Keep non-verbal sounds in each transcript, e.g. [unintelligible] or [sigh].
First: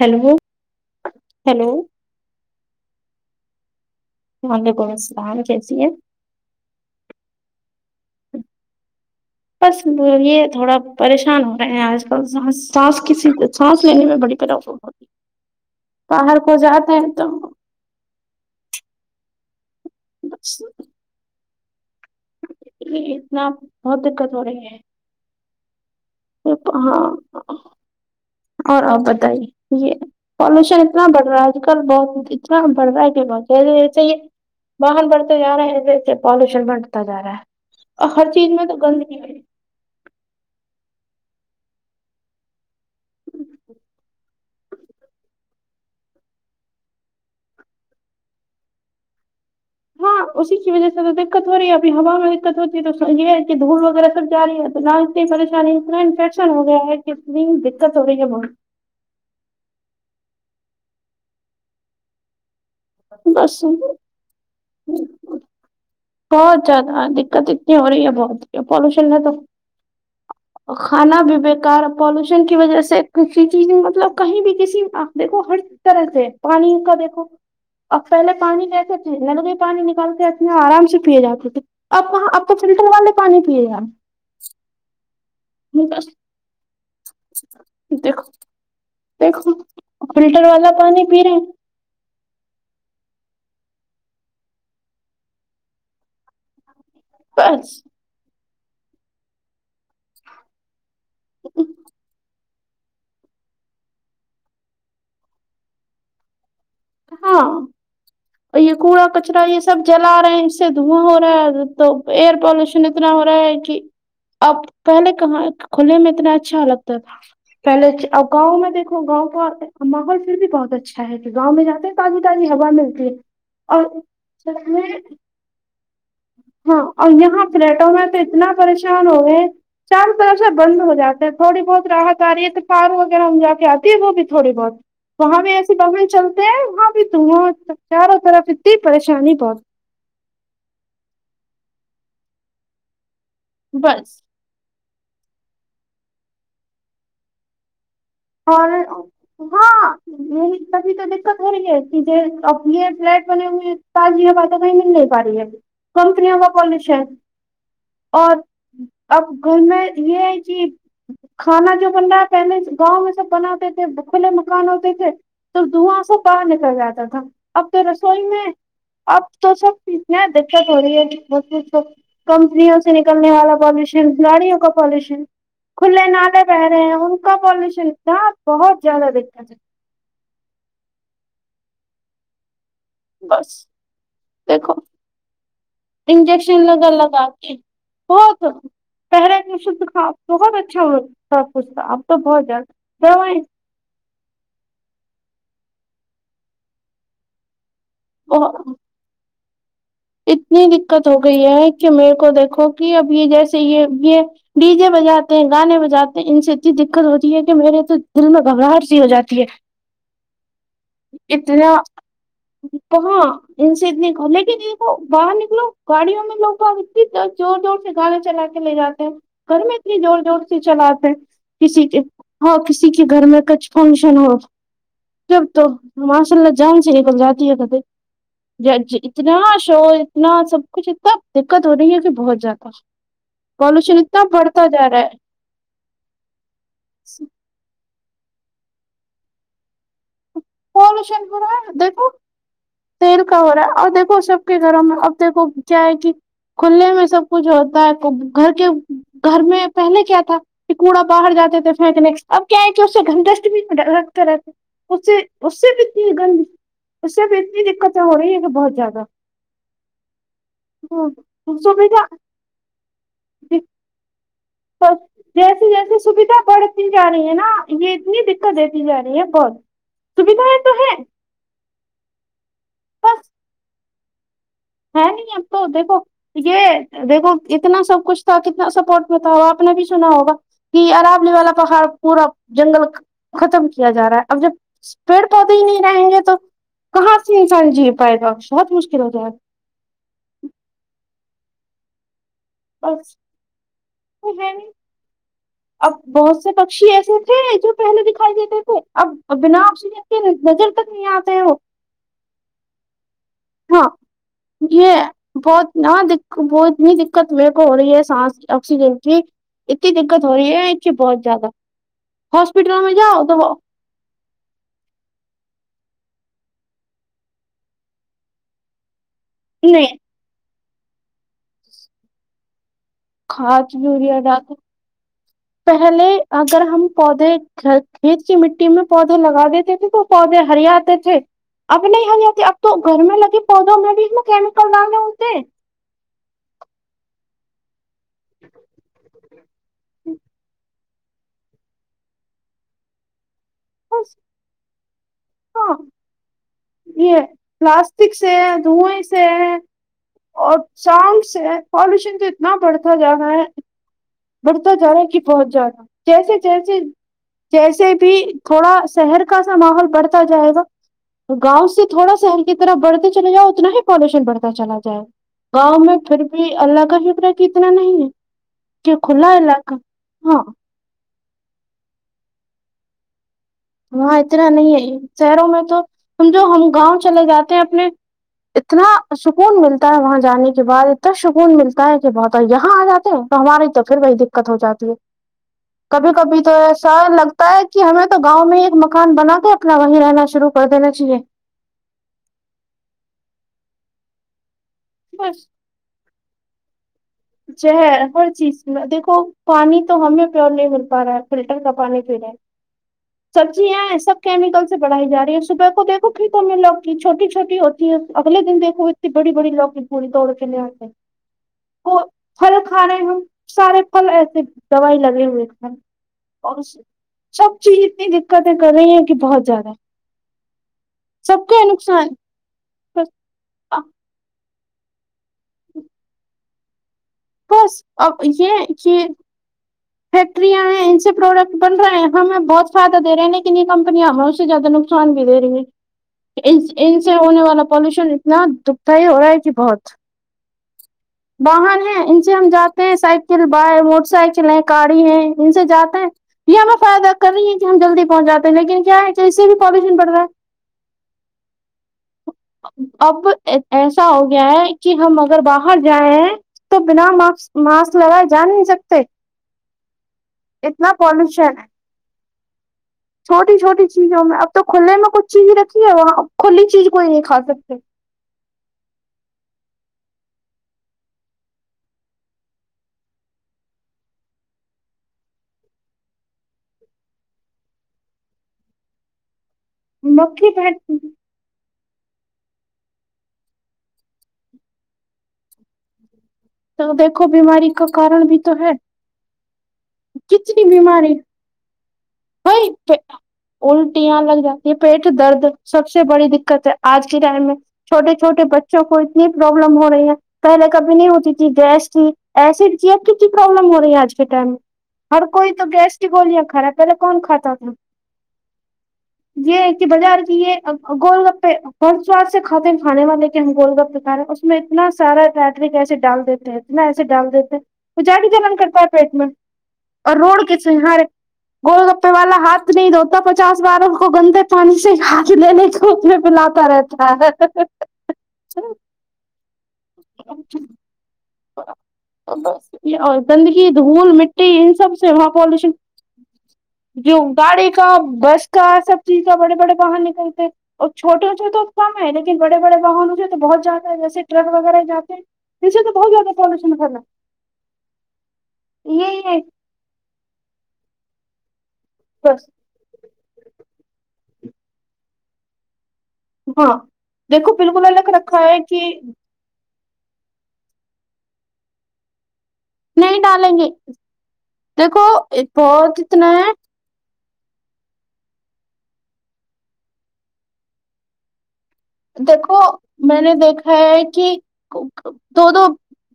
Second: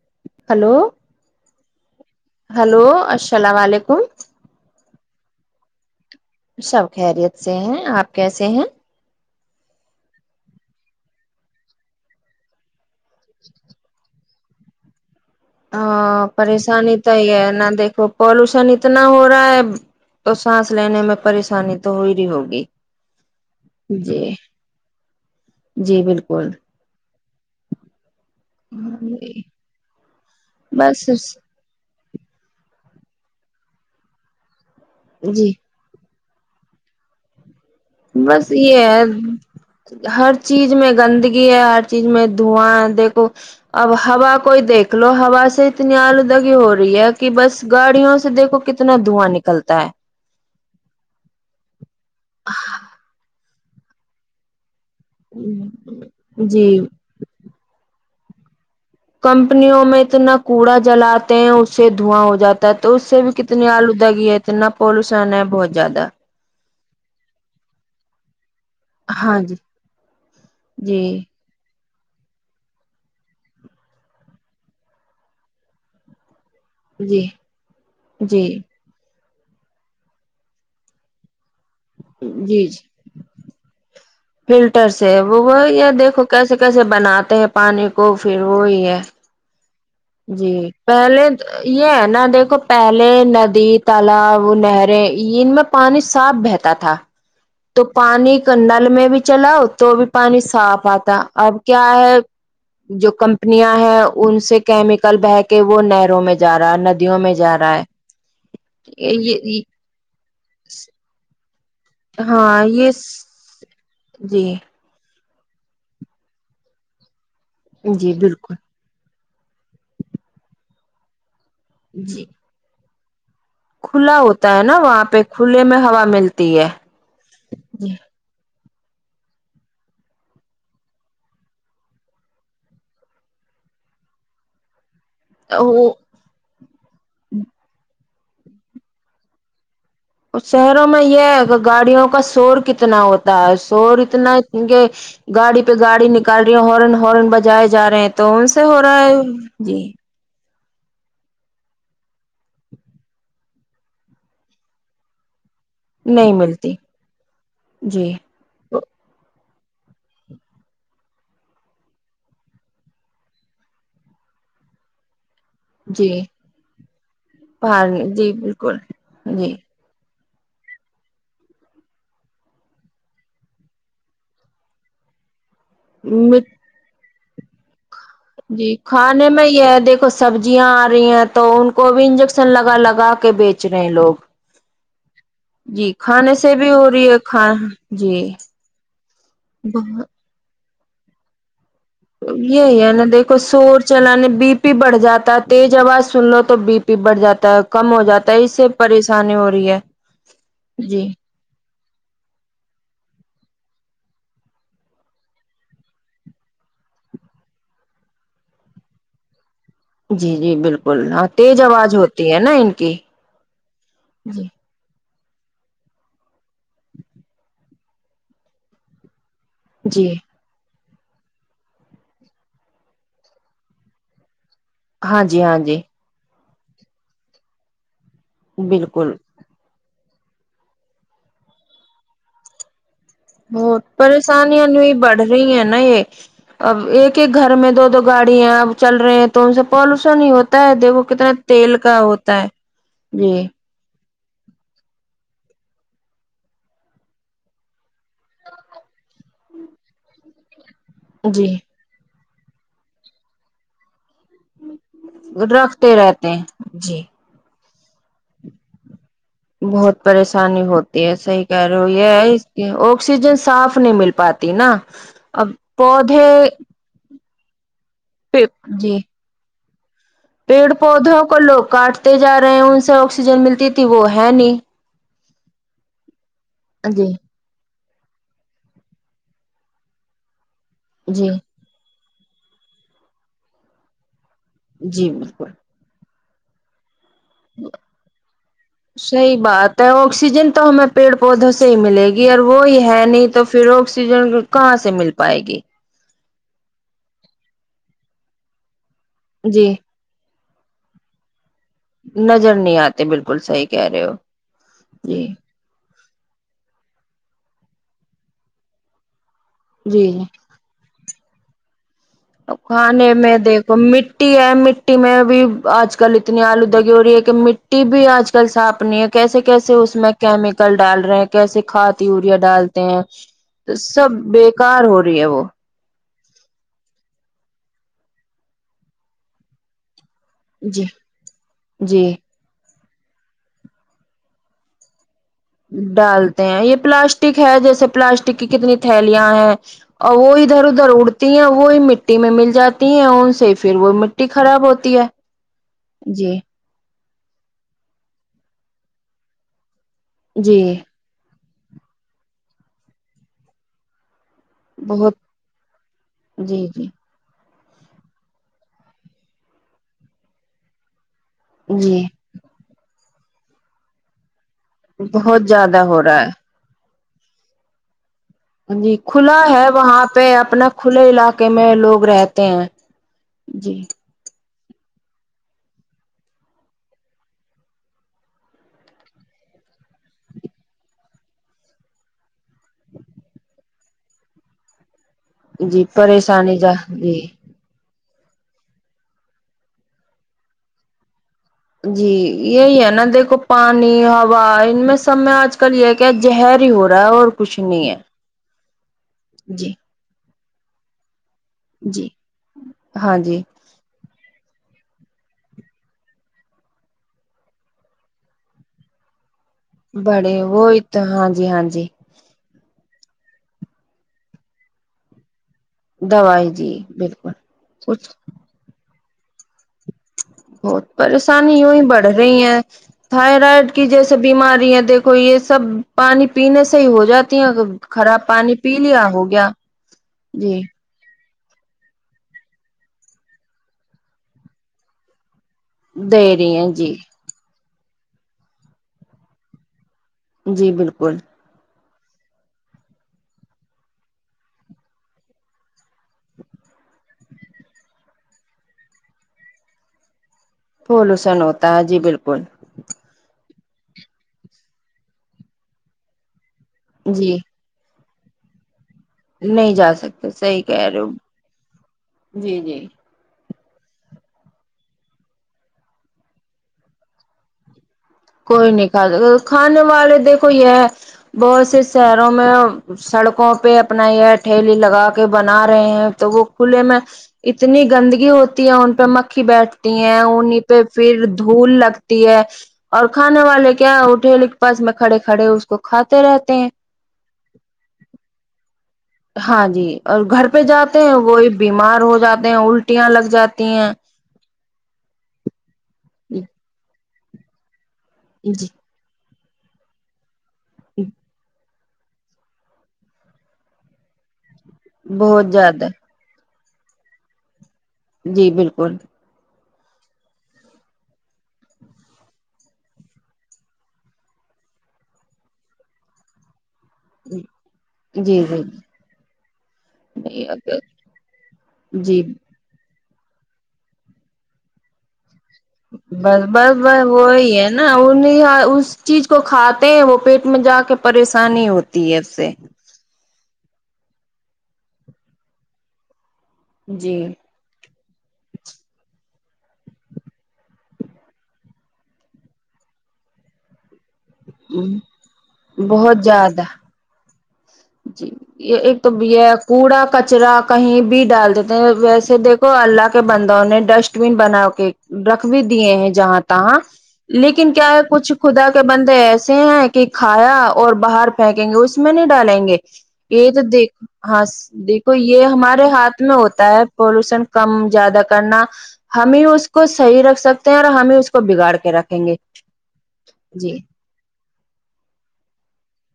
hello hello hello hello السلام ععلیکم وعلیکم السلام کیسی ہیں سب خیریت سے ہیں آپ کیسے ہیں بس ب یہ تھوڑا پریشان ہو رہے ہیں آج کل س سانس کسی سے سانس لینے میں بڑی پرابلم ہوتی ہے ہاں پریشانی تو ہی ہے نہا دیکھو پالوشن اتنا ہو رہا ہے تو بس سانس لینے میں پریشانی تو ہو ہی رہی ہوگی اتنا بہت جی دقت ہو رہی ہے جی بالکل ہاں اور آپ بتائیے یہ پالوشن بس اتنا بڑھ رہا ہے آج کل بہت اتنا بڑھ رہا ہے کہ بہت زیادہ ایسے یہ واہن بڑھتے جی جا رہے ہیں جیسے پالوشن بنٹتا جا رہا ہے اور ہر چیز بس میں تو یہ ہے گندگی ہر چیز میں گندگی ہے ہر چیز میں دھواں ہے دیکھو اب ہوا کوئی دیکھ لو ہوا سے اتنی آلودگی ہو رہی ہے کہ بس گاڑیوں سے دیکھو کتنی اتنا دھواں نکلتا ہے ہاں اسی کی وجہ سے تو دقت ہو رہی ہے ابھی ہوا میں دقت ہوتی ہے تو یہ ہے کہ دھول وغیرہ سب جای ہے تو نہ اتنی پریشانی ہے اتنا انفیکشن ہو جی گیا ہے کتنی دقت ہو رہی ہے م کمپنیوں میں اتنا کوڑا جلاتے ہیں اس سے دھواں ہو جاتا تو اس سے بھی بس کتنی آلودگی ہے اتنا پالوشن ہے بہت زیادہ بہت زیادہ دقت اتنی ہو رہی ہے بہت پالوشن ہے ہاں تو جی جی کھانا بھی بیکار پالوشن کی وجہ سے کسی چیز مطلب کہیں بھی کسی آپ دیکھو ہر طرح سے پانی جی دیکھو اب پہلے جی پانی پس تھے ل لوگ یہ پانی نکال کے اتنے آرام سے پیے جاتے تھے اپاں آپ کو جی جی فلٹر والے پانی پیے جا فلٹر سے وہ وہی ہیں، ہے بس دیکھو کیسے کیسے بناتے ہیں پانی کو دیکھو پھر وہی ہے دیکھو فلٹر جی والا پانی پی پہلے رہے ہیں یہ ہے نا دیکھو پہلے ندی تالاب نہریں ان میں پانی صاف بہتا تھا پچ تو پانی کنڈل میں بھی چلاؤ تو بھی پانی صاف آتا اب کیا ہے جو کمپنیاں ہیں ان سے کیمیکل بہ کے وہ نہروں میں جا رہا ہے ند ہاں اور یہ کوڑا کچرا یہ سب جلا رہے ہیں اس سے دھواں ہو رہا ہے تو ایئر ہاں پولوشن یہ اتنا ہو رہا ہے کہ جی اب پہلے کہاں کھلنے میں اتنا اچھا لگتا تھا پہلے جی بالکل گاؤں میں گاؤں کا ماحول پھر بھی بہت اچھا ہے کہ گاؤں میں جاتے ہیں تازی جی تازی ہوا ملتی ہے اور کھلا ہوتا ہے نا وہاں پہ کھلے میں ہوا ملتی ہے ہاں اور یہاں فلیٹوں جی میں اتنا پریشان ہو گئے چار طر سے بند ہو جاتے ہیں تھوڑی بہت راحت آ رہی ہے تو فارو وغیرہ ہم جا کے آتی ہے وہ بھی تھوڑی بہت وہاں بھی ایسی وہ بہیں چلتے ہیں وہاں بھی تو وہاں چاروں طرف اتنی پریشانی بہت شہروں میں یہ ہے کہ گاڑیوں کا شور کتنا ہوتا ہے شور بس اتنا کیہ گاڑی پہ گاڑی نکال رہی ہے ہارن ہارن بجائے جا رہے ہیں تون سے ہو رہا ہے جی نہیں کبھی تو دقت ہے ہے کہ ا یہ فلیٹ بنے ہوئے ہیں پج ج پ تو کہیں مل رہ آ رہی ہے ابھی نہیں کمپنیوں کا ملتی پالش ہے جی اور اب گھر میں یہ ہے کہ کھانا جو بن رہا ہے پہلے گاؤں میں سب بناتے تھے کھلے مکان ہوتے تھے تو دھواں جی سے باہر نکل جاتا تھا اب تو باہر رسوئی جی میں بالکل اب تو جی سب دیکا گڑی ہے مسب سب [inaudible] کمپنیوں سے نکلنے والا پالوشن کھلاڑیوں کا پالوشن کھلے نادے پہ رہے ہیں ان کا پالوشن جی بہت زیادہ کھانے میں دقت یہ دیکھو سبزیاں آ رہی ہیں تو ان کو بھی انجیکشن لگا لگا لگا ہے کے بس بیچ رہے ہیں لوگ دیکھو جی کھانے سے انجیکشن بھی لگا ہو رہی ہے لگا کے کھا جی بت پہرے شھ کا بہت اچھا ہو سب کچھ اب تو بہت جد چلان بی پی بڑھ جاتا ہے تیز آواز سن لو تو بی پی بڑھ جاتا ہے کم ہو جات جاتا ہے اس بہت سے پریشانی ہو رہی ہے اتنی جی دقت ہو گئی ہے کہ میرے کو دیکھو کہ اب یہ جیسے یہ یہ ڈیجے بجاتے ہیں گانے بجاتے ہیں ان سے اتنی دقت ہوتی ہے کہ میرے تو دل میں گھبراہٹ سی ہو جاتی ہے جی جی بالکل ہاں تیز اتنا آواز ہوتی ہے نا ان کی کہاں ان سے اتنی ک لے جی کی نہیں باہر نکلو گاڑیوں میں لوگ زور زور سے گانے چلا کے لے جاتے ہیں گھر میں اتنی جی جوور جوور چلاتے ہیں کسی کے ہاں کسی کے گھر میں کچھ فنکشن ہو ہاں جی جب ہاں تو جی ماشاء اللہ جان سے نکل جاتی ہے کتےیں بالکل اتنا شور اتنا سب کچھ اتنا دقت ہو رہی ہے کہ بہت زیادہ ہو پالوشن اتنا بڑھتا پریشانیاں جا نہیں رہا بڑھ ہے رہی ہیں نا یہ [unintelligible] اب ایک ایک گھر میں دو دو گاڑی ہیں اب چل رہے ہیں تو ان سے پالوشن ہی ہوتا ہوتا ہے دیکھو پالوشن کتنا ہو رہا ہے تیل کا دیکھو ہوتا ہے تیل جی کا ہو رہا ہے اور دیکو سب کے گھروں میں اب دیکھو کیا ہے کہ کھے میں سب کچھ ہوتا ہے گھر کے گھر میں پہلے کیا تھا کوڑا باہر جی جاتے تھے پھینکنے اب کیا ہے کہ اس سے گھٹسٹ بھی میں ڈکھتے رہتے اس سے اس سے رکھتے بھیتنی ہے رہتے گل ہیں جی اس سے بھی اتنی دقت تو ہو رہی ہےگ بہت زیاد بہت پریشانی ہوتی ہے صحیح کہہ رہے ہو سویدھا یہ آکسیجن صاف نہیں مل پاتا ت نا اب جیسے جیسے پودے سویدھا بڑھتی جا رہی ہے نا یہ اتنی پ دقت دیتی جی جا [unintelligible] رہی ہے بہت سویدھائیں پیڑ تو ہے پودوں کو لوگ کاٹتے جا رہے ہیں ان سے بس آکسیجن ملتی تھی وہ ہے نہیں ہے نہیں اب تو دیکھو یہ جی دیکھو اتنا سب کچھ تھا کتنا سپورٹ میں تھا ہو اپپ نے بھی سنا ہوگا کہ عراب جی لی والا تو ہر پورا جنگل ختم کیا جا رہا ہے اب جب جی پیڑ بالکل پودے ہی نہیں رہیں گے تو کہاں سے انسان جی پائے گا بہت مشکل ہو جائے گا صحیح بات ہے آکسیجن تو ہمیں پیڑ پودوں سے ہی ملے گی وہی گا ہے بس نہیں تو پھر کوئی آکسیجن ہے نہیں کہاں سے مل پائے گی اب بہت سے پکشی ایسے تھے جو پہلے دکھائی دیتے تھے اب بنا جی آپ بجر تک نہیں آتے ہو [unintelligible] نظر نہیں آتی بالکل سح [unintelligible] ہاں یہ بہت نہ وہ اتنی دقت میرے کو ہو رہی ہے سانس آکسیجن کی اتنی جی جی دقت ہو رہی ہے چھ بہت زیادہ تو ہاسپٹل کھانے جاؤ تو میں وہ دیکھ مٹی ہے مٹی میں بھی آج کل اتنی آلودگی ہو رہی ہے کہ مٹی بھی آج کل صاف نہیں ہے کیسے کیسے اس نہیں میں کیمیکل ڈال رہے ہیں کیسے کھاد یوریا ڈالتے ہیں کھاد تو سب یوریا ڈالو بیکار ہو رہی ہے وہ پہلے اگر ہم پودے کھیت کی مٹی میں پودے لگا دیتے تھے تو پودے جی ہریاتے تھے اب نہیں جی ہریاتے اب تو گھر میں لگے پودوں میں بھی اس میں کیمیکل ڈالے ہوتے ہیں ڈالتے ہیں یہ پلاسٹک ہے جیسے پلاسٹک کی کتنی تھیلیاں ہیں اور وہ ادھر ادھر در اڑتی ہیں وہی مٹی میں مل جاتی ہیں ان سے پھر وہ بس مٹی خراب ہوتی ہے ہاں جی یہ پلاسٹک سے ہے دھوئیں سے ہے اور جی ساؤنڈ سے پالوشن تو اتنا بڑھتا جا رہا ہے [unintelligible] بڑھتا جا رہا ہے بہت کہ پہنچ جاا جیسے جی جیسے جی جیسے بھی تھوڑا شہر کا سا ماحول بڑھتا جائے گا گاؤں سے جی تھوڑا شہر کی طرف بڑھتے چلے جؤ اتنا ہی پالوشن بڑھتا چلا بہت زیادہ گاؤں میں ہو رہا پھر بھی اللہ کا شکر ہے کہ اتنا نہیں ہے جی کہ کھلا ہے علاقہ وہاں پہ ہاں اپنا کھلے علاقے میں لوگ رہتے ہیں جی وہاں اتنا نہیں ہے شہروں میں تو ہم جو ہم گاؤں چلے جاتے ہیں اپنے اتنا سکون ملتا ہے وہاں جانے کے بعد اتنا سکون ملتا ہے کہ بہت یہاں آ جاتے ہیں تو ہماری تو پھر وہی دقت ہو جاتی ہے جی کبھی کبھی تو پریشانی جا ایسا جی لگ تا ہے کہ ہمیں تو گاؤں میں ایک مکان بنا کے اپنا وہیں رہنا شروع کر دینا چاہیے جی یہی ہے نا دیکھو پانی ہا ان میں سب میں بس آج کل کل یہ کیا ہر ہی ہو رہا ہے اور ا کچھ جو ہے نہیں ہر چیز دیکھو جی پانی تو ہمیں پیور نہیں مل پا رہا ہے فلٹر کپانے جی کے لیے سب جی یہاں سب کیمیکل سے بڑھائی جا رہی ہے صبح کو دھو کھیتوں میں لوگ کی چھوٹی چھوٹی ہوتی ہے اگے دن دیکھو بڑ بڑیوگ بڑے وہ ا تو ہاں جی ہاں جی وہ پھل کھانے میں سارے پھل ایسے دوائی لگے ہوئے تھ دوائی اور جی بالکل سب چیز اتنی کچھ دقتیں کر رہی ہیں کہ بہت زیادہ بہت سب پریشانی کا یوں ہی بڑھ نقصان رہی ہے تھائرائڈ کی جیسے بیماری ہے دیکھو یہ سب پانی پینے سے ہی ہو جاتا بس ا یہ یہ گیا جی فیکٹریاں ہیں ان سے پروڈکٹ بن رہے ہیں ہمیں بہت فائدہ دے رہے ہیں لیکن یہ کمپنیاں ہمیں اس سے زیادہ نقصان بھی دے رہی دے رہی ہیں جی ان سے ہونے والا پالوشن اتنا دکھدائی ہو رہا ہے کہ بہت جی بالکل واہن ہے ان سے ہم جاتے ہیں سائیکل بائ موٹر سائیکل ہے گاڑی ہیں ان سے جاتے ہیں یہ ہمیں فائدہ کر رہی ہیں کہ ہم جلدی پہنچاتے ہیں لیکن کیا ہے کہ اس سے بھی پالیوشن بڑ رہا ہے پولوشن ہوتا ہے جی بالکل اب ایسا ہو گیا ہے کہ ہم اگر باہر جائیں ہیں تو بنا جی مارکس ماسک لگائے جا نہیں سکتے نہیں جا سکتے صحی کہہ اتنا رہے ہو پالوشن جی جی چھوٹی چھوٹی چیزوں میں اب تو کھلے میں کچھ چیز رکھی ہے وہاں کھلی چیز کوئی نہیں کھا سکتے کوئی نہیں کھا س کھانے والے دیکھو یہ بہت سے شہروں میں سڑکوں پہ اپنا یہ ٹھیلی لگا کے بنا رہے ہیں تو وہ کھے میں اتنی گندگی ہوتی ہے ان پہ مکھی بیٹھتی ہیں مکھی انہیں پہ بیٹھتی پھر دھول لگتی ہے اور کھانے والے کیا وہ ٹل کے پاس میں کھڑے کھڑے اس کو کھاتے رہتے ہیں تو دیکھو بیماری کا کارن بھی تو ہے ہاں جی اور گھر پہ کتنی جاتے ہیں بیماری وہی بیمار ہو جاتے ہیں الٹیاں لگ جاتی ہیں یہاں لگا یہ پیٹ درد سب سے بڑی دقت ہے آج کے ٹائم میں چھوٹے چھوٹے جی بچوں کو اتنی پروابلم ہو رہی ہے پہلے کبھی نہیں ہوتی تھی گیس تھی ایسڈ کیب کی کی پربلم ہو رہی ہے آج کے ٹائم میں ہر کوئی بہت تو زیادہ گیس کی گولیاں خراب پہے کون کات تھا جی بالکل یہ کہ بازار کی یہ گول گپہ بہت سواد سے کھاتے ہیں کھانے والے کے ہم گول گپ پے کا رہے ہیں اور اس میں اتنا سارا رٹر کیسے ڈال دیتے ہیں اتنا ایسے ڈال دیتے ہیں وہ جاڑ جی جنن کرتا ہے پیٹ میں اور جی روڈ کے سہار گول گپے جی والا ہاتھ نہیں دھوتا پچاس باروں کو گندے پانی سے ہاتھ لینے کا بس بس بس وہی ہے نا انیں اس چیز کو کھاتے ہیں وہ پیٹ میں جا کے پریشانی ہوتی ہے ا سے بس اور گندگی دھول مٹی ان سب سے وہاں پالوشن جو جی گاڑی کا بس کا سب چیز کا بڑے بڑے باہر نکلتے اور چھٹےوں سےے تو کم ہے لیکن بڑے بڑے واہنوں سے تو بہت زیادہ ہے جیسے ٹک وغیرہ جات جسے تو بہت زیادہ پالوشن ہوھرلا جی یہ ایک تو ہے یہ کوڑا کچرا کہیں بھی ڈال دیتے ہیں ویسے بس دیکھ کو اللہ کے بندوں نے ڈسٹ بین بنا کے رکھ بھی دیے ہیں جہاں تاں ہاں دیکھو لیکن بالکل کیا الگ کچھ رکھا ہے خدا کہ کے بندے ایسے ہیں کہ کہ کھایا اور باہر پھینکیں گے اس میں نہیں ڈالیں گے نہیں یہ ڈالیں تو گے دیکھ ہاں دیکھو یہ ہمارے بہت ہاتھ اتنا میں ہوتا ہے پولوشن کم زیادہ کرنا ہم ہی اس کو صحیح رکھ سکتے ہیں اور ہمیں اس کو بگاڑ کے رکھ دیکھو میں نے دیکھا ہے کہ دو دو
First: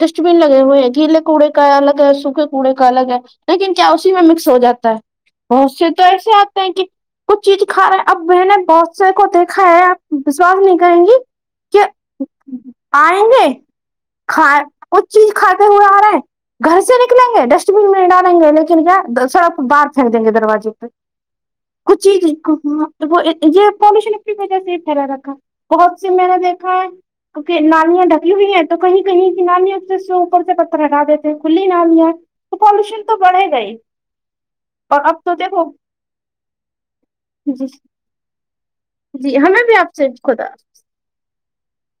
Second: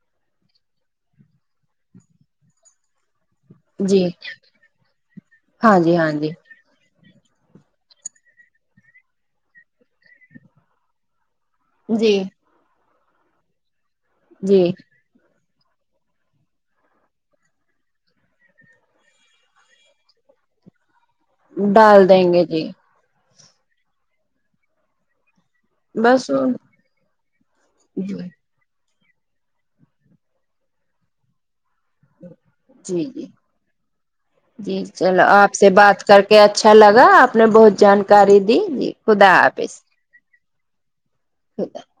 ڈسٹ بین لگے ہوئے ہیں گیلے کوڑے کا الگ ہے سوکھے کوڑے کا الگ ہے لیکن کیا جی اسی میں مکس ہو جاتا ہے بہت ہاں سے جی تو ہاں جی ایسے آ کہ کچھ چیز کھا رہے اب میں نے بہت سے کو دیکھا ہے سواس نہیں کہیں گی کیا جی آئیں گے کا جی کچھ چیز کھاتے ہوئے آ رہا ہے گھر سے نکلیں گے ڈسٹ بین میں ڈالیں گے لیکن کیا سرف باہر پھینک دیں گے دروازے پہ ڈال کچھی دیں گے جی ہ وہ یہ پالوشن اپ کی وجہ سے ھیر رہاتا بہت سی میں بس نے دیکھا ہے کیکہ نالیاں جی ڈکی ہوئی ہیں تو کہیں کہیں کی نامیں تو اس سے اوپر سے پتھر ہٹا دیتے ہیں کھلی نامیاں ش جی تو جی بڑھے گئی جی اور اب چلو تو آپ سے دیکھو بات کر کے اچھا لگا آپ نے جی بہت جانکاری دی جی خدا حافظ سپ کوودا [unintelligible]